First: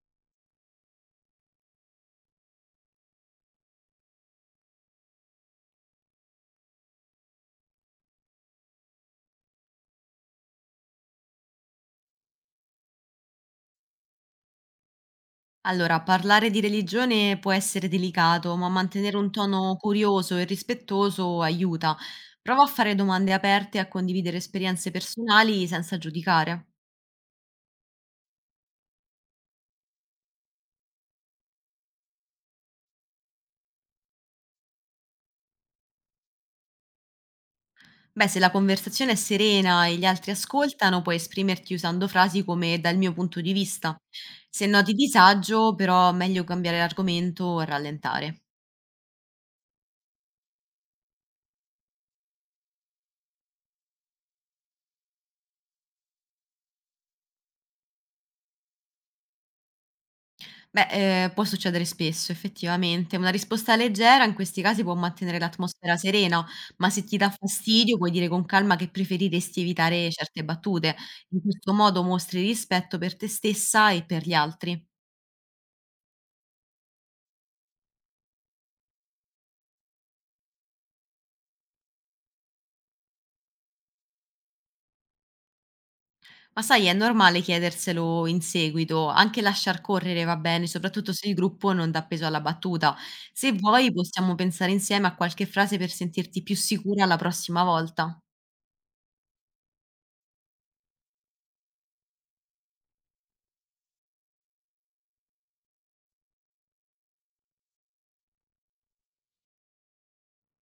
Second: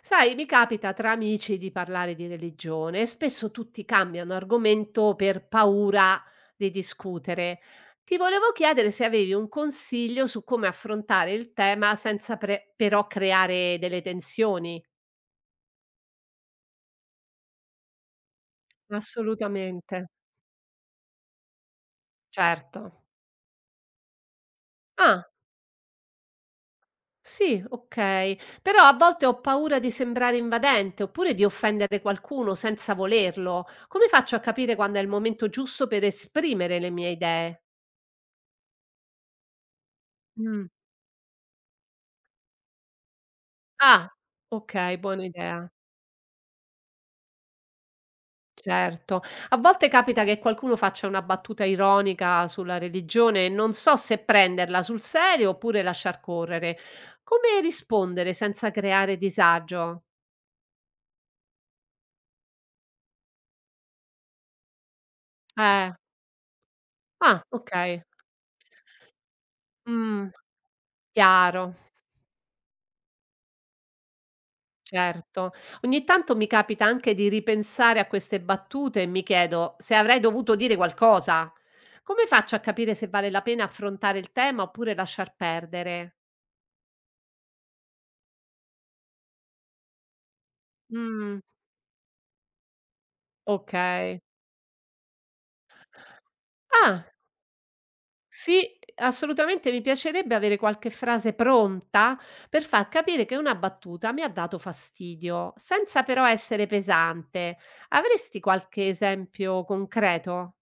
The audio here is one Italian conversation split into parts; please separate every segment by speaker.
Speaker 1: Sai, mi capita tra amici di parlare di religione e spesso tutti cambiano argomento per paura di discutere. Ti volevo chiedere se avevi un consiglio su come affrontare il tema senza però creare delle tensioni.
Speaker 2: Allora, parlare di religione può essere delicato, ma mantenere un tono
Speaker 1: Assolutamente.
Speaker 2: curioso e rispettoso aiuta. Prova a
Speaker 1: Certo.
Speaker 2: fare domande aperte e a condividere esperienze
Speaker 1: Ah,
Speaker 2: personali senza giudicare.
Speaker 1: sì, ok. Però a volte ho paura di sembrare invadente oppure di offendere qualcuno senza volerlo. Come faccio a capire quando è il momento giusto per esprimere le mie idee?
Speaker 2: Beh, se la conversazione è serena e gli altri ascoltano, puoi esprimerti usando frasi come dal mio punto di vista.
Speaker 1: Ah,
Speaker 2: Se noti
Speaker 1: okay, buona idea,
Speaker 2: disagio, però, meglio cambiare argomento e rallentare.
Speaker 1: certo. A volte capita che qualcuno faccia una battuta ironica sulla religione e non so se prenderla sul serio oppure lasciar correre. Come rispondere senza creare disagio?
Speaker 2: Beh, può succedere spesso effettivamente. Una risposta leggera in questi casi può mantenere
Speaker 1: Eh,
Speaker 2: l'atmosfera serena, ma se ti dà
Speaker 1: ah,
Speaker 2: fastidio
Speaker 1: okay.
Speaker 2: puoi dire con calma che preferiresti evitare
Speaker 1: Mh,
Speaker 2: certe battute. In
Speaker 1: chiaro,
Speaker 2: questo modo mostri rispetto per te stessa e per gli altri.
Speaker 1: certo. Ogni tanto mi capita anche di ripensare a queste battute e mi chiedo se avrei dovuto dire qualcosa. Come faccio a capire se vale la pena affrontare il tema oppure lasciar perdere?
Speaker 2: Ma sai, è normale chiederselo in seguito, anche lasciar correre va bene, soprattutto se il
Speaker 1: Mh.
Speaker 2: gruppo non dà peso alla battuta. Se vuoi
Speaker 1: Okay.
Speaker 2: possiamo pensare insieme a qualche frase per sentirti più
Speaker 1: Ah,
Speaker 2: sicura la prossima volta.
Speaker 1: sì, assolutamente mi piacerebbe avere qualche frase pronta per far capire che una battuta mi ha dato fastidio, senza però essere pesante. Avresti qualche esempio concreto?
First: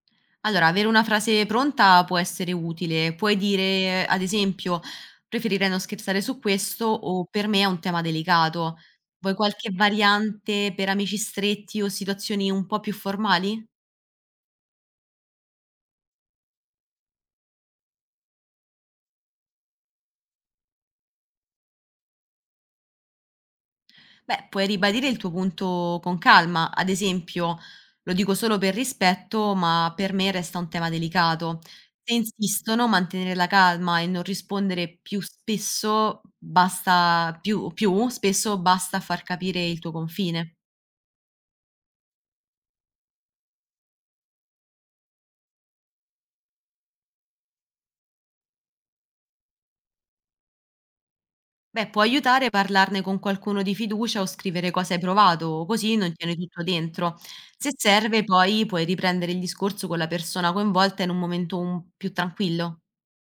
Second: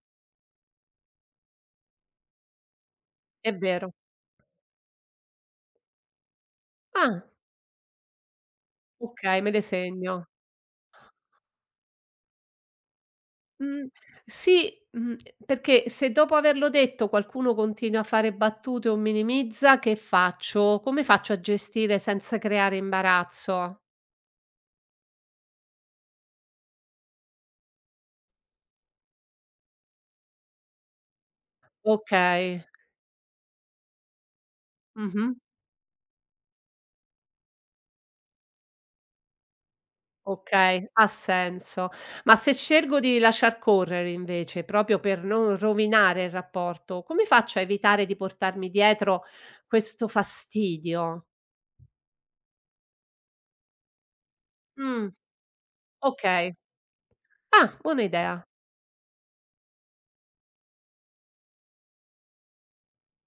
Speaker 2: Allora, avere una frase pronta può essere utile. Puoi
Speaker 1: È vero.
Speaker 2: dire, ad esempio: "Preferirei non scherzare su questo" o
Speaker 1: Ah,
Speaker 2: "Per me è un tema delicato". Vuoi
Speaker 1: okay, me le
Speaker 2: qualche
Speaker 1: segno.
Speaker 2: variante per amici stretti o situazioni un po' più formali?
Speaker 1: Mh, sì, mhmm, perché se dopo averlo detto qualcuno continua a fare battute o minimizza, che faccio? Come faccio a gestire senza creare imbarazzo?
Speaker 2: Beh, puoi ribadire il tuo punto con calma, ad esempio: "Lo dico solo per rispetto, ma per me resta un tema delicato". Se
Speaker 1: Okay.
Speaker 2: insistono, mantenere la calma e non rispondere più
Speaker 1: Mh-mh.
Speaker 2: spesso basta più più spesso basta far capire il tuo confine.
Speaker 1: Okay, ha senso. Ma se scelgo di lasciar correre invece, proprio per non rovinare il rapporto, come faccio a evitare di portarmi dietro questo fastidio?
Speaker 2: Beh, può aiutare a parlarne con qualcuno di fiducia o scrivere cosa hai
Speaker 1: Mh,
Speaker 2: provato, così non tieni
Speaker 1: okay.
Speaker 2: tutto dentro. Se
Speaker 1: Ah, buona
Speaker 2: serve,
Speaker 1: idea.
Speaker 2: poi puoi riprendere il discorso con la persona coinvolta in un momento più tranquillo.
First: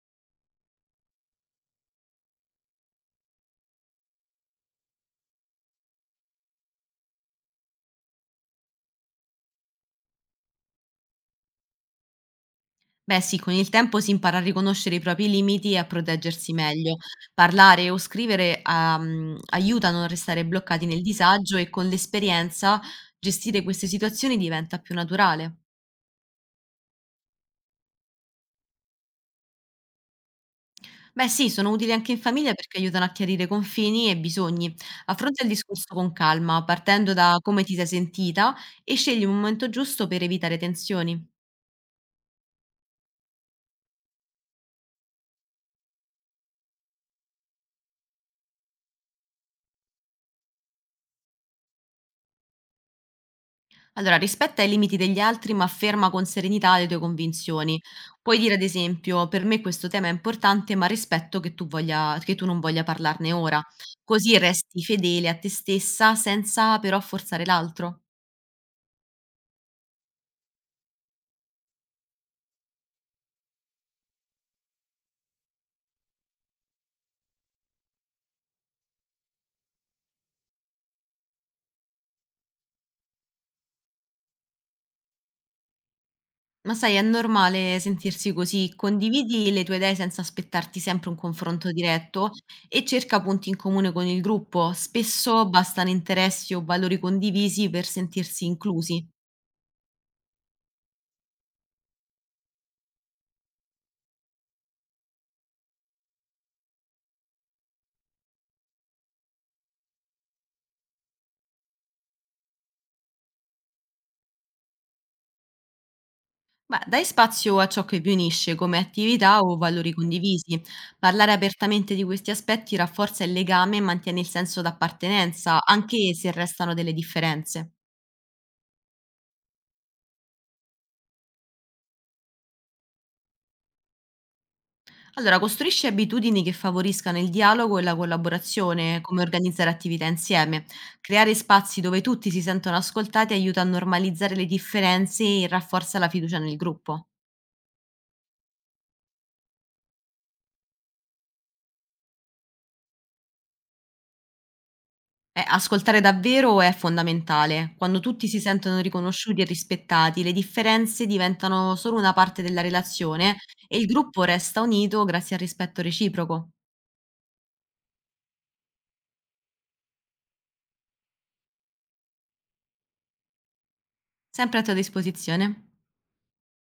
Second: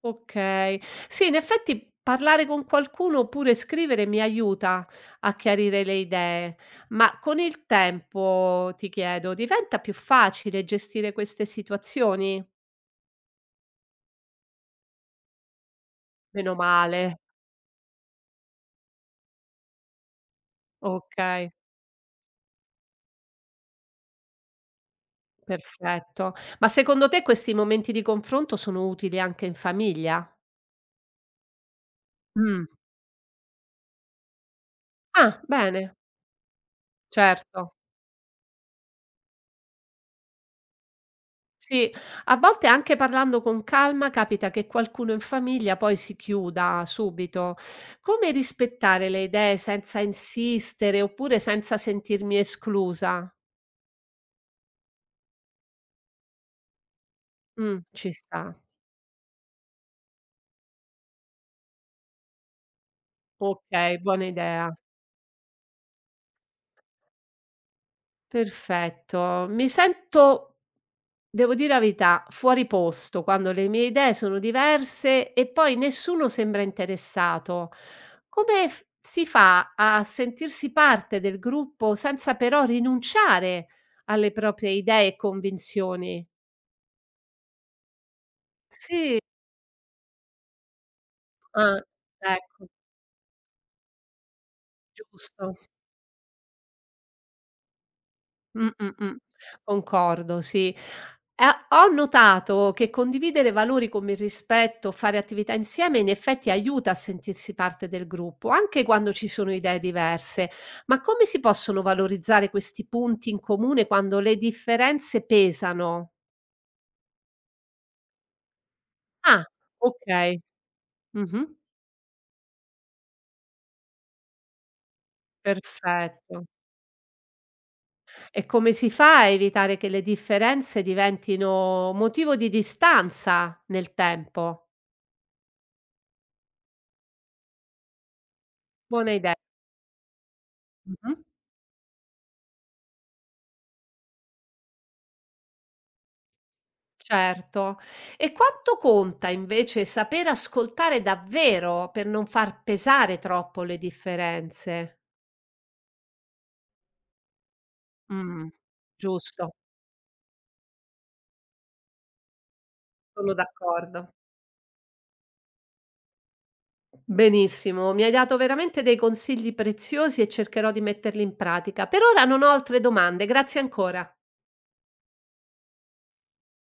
Speaker 1: Okay. Sì, in effetti parlare con qualcuno oppure scrivere mi aiuta a chiarire le idee, ma con il tempo, ti chiedo, diventa più facile gestire queste situazioni?
Speaker 2: Beh, sì, con il tempo si impara a riconoscere i propri limiti e a proteggersi
Speaker 1: Meno
Speaker 2: meglio.
Speaker 1: male,
Speaker 2: Parlare o scrivere aiuta a non restare bloccati nel
Speaker 1: okay.
Speaker 2: disagio e con l'esperienza gestire queste situazioni diventa più naturale.
Speaker 1: Perfetto. Ma secondo te questi momenti di confronto sono utili anche in famiglia?
Speaker 2: Beh sì, sono utili anche in famiglia
Speaker 1: Mh.
Speaker 2: perché aiutano a chiarire confini e bisogni.
Speaker 1: Ah,
Speaker 2: Affronta il discorso
Speaker 1: bene,
Speaker 2: con calma, partendo da come ti
Speaker 1: certo.
Speaker 2: sei sentita e scegli un momento giusto per evitare tensioni.
Speaker 1: Sì, a volte anche parlando con calma capita che qualcuno in famiglia poi si chiuda subito. Come rispettare le idee senza insistere oppure senza sentirmi esclusa?
Speaker 2: Allora, rispetta i limiti degli altri, ma afferma con serenità le tue convinzioni.
Speaker 1: Ci
Speaker 2: Puoi dire,
Speaker 1: sta.
Speaker 2: ad esempio, per me questo tema è importante, ma rispetto che tu, che tu non voglia parlarne ora.
Speaker 1: Okay, buona
Speaker 2: Così
Speaker 1: idea.
Speaker 2: resti fedele a te stessa senza però forzare l'altro.
Speaker 1: Perfetto. Mi sento, devo dire la verità, fuori posto, quando le mie idee sono diverse e poi nessuno sembra interessato. Si fa a sentirsi parte del gruppo senza però rinunciare alle proprie idee e convinzioni?
Speaker 2: Ma sai, è normale sentirsi così.
Speaker 1: Sì,
Speaker 2: Condividi le tue idee senza aspettarti sempre un confronto
Speaker 1: ah,
Speaker 2: diretto
Speaker 1: ecco,
Speaker 2: e cerca punti in comune con il gruppo. Spesso
Speaker 1: giusto.
Speaker 2: bastano interessi o valori condivisi per sentirsi
Speaker 1: Mh, mh,
Speaker 2: inclusi.
Speaker 1: mh. Concordo, sì. E ho notato che condividere valori come il rispetto, fare attività insieme, in effetti aiuta a sentirsi parte del gruppo, anche quando ci sono idee diverse. Ma come si possono valorizzare questi punti in comune quando le differenze pesano?
Speaker 2: Ma dai spazio a ciò che vi unisce, come attività
Speaker 1: Ah,
Speaker 2: o valori
Speaker 1: okay.
Speaker 2: condivisi. Parlare
Speaker 1: Mh-mh.
Speaker 2: apertamente di questi aspetti rafforza il legame e mantiene il senso d'appartenenza, anche se
Speaker 1: Perfetto.
Speaker 2: restano delle differenze.
Speaker 1: E come si fa a evitare che le differenze diventino motivo di distanza nel tempo?
Speaker 2: Allora, costruisci abitudini che favoriscano il dialogo e la collaborazione,
Speaker 1: Buona
Speaker 2: come
Speaker 1: idea.
Speaker 2: organizzare attività insieme.
Speaker 1: Mh-mh.
Speaker 2: Creare spazi dove tutti si sentono ascoltati aiuta a normalizzare le differenze e rafforza la fiducia nel gruppo.
Speaker 1: Certo. E quanto conta invece saper ascoltare davvero per non far pesare troppo le differenze?
Speaker 2: Ascoltare davvero è fondamentale. Quando tutti si
Speaker 1: Mh,
Speaker 2: sentono riconosciuti e
Speaker 1: giusto,
Speaker 2: rispettati, le differenze diventano solo una parte della
Speaker 1: sono
Speaker 2: relazione e il
Speaker 1: d'accordo.
Speaker 2: gruppo resta unito grazie al rispetto reciproco.
Speaker 1: Benissimo, mi hai dato veramente dei consigli preziosi e cercherò di metterli in pratica. Per ora non ho altre domande, grazie ancora.
Speaker 2: Sempre a tua disposizione.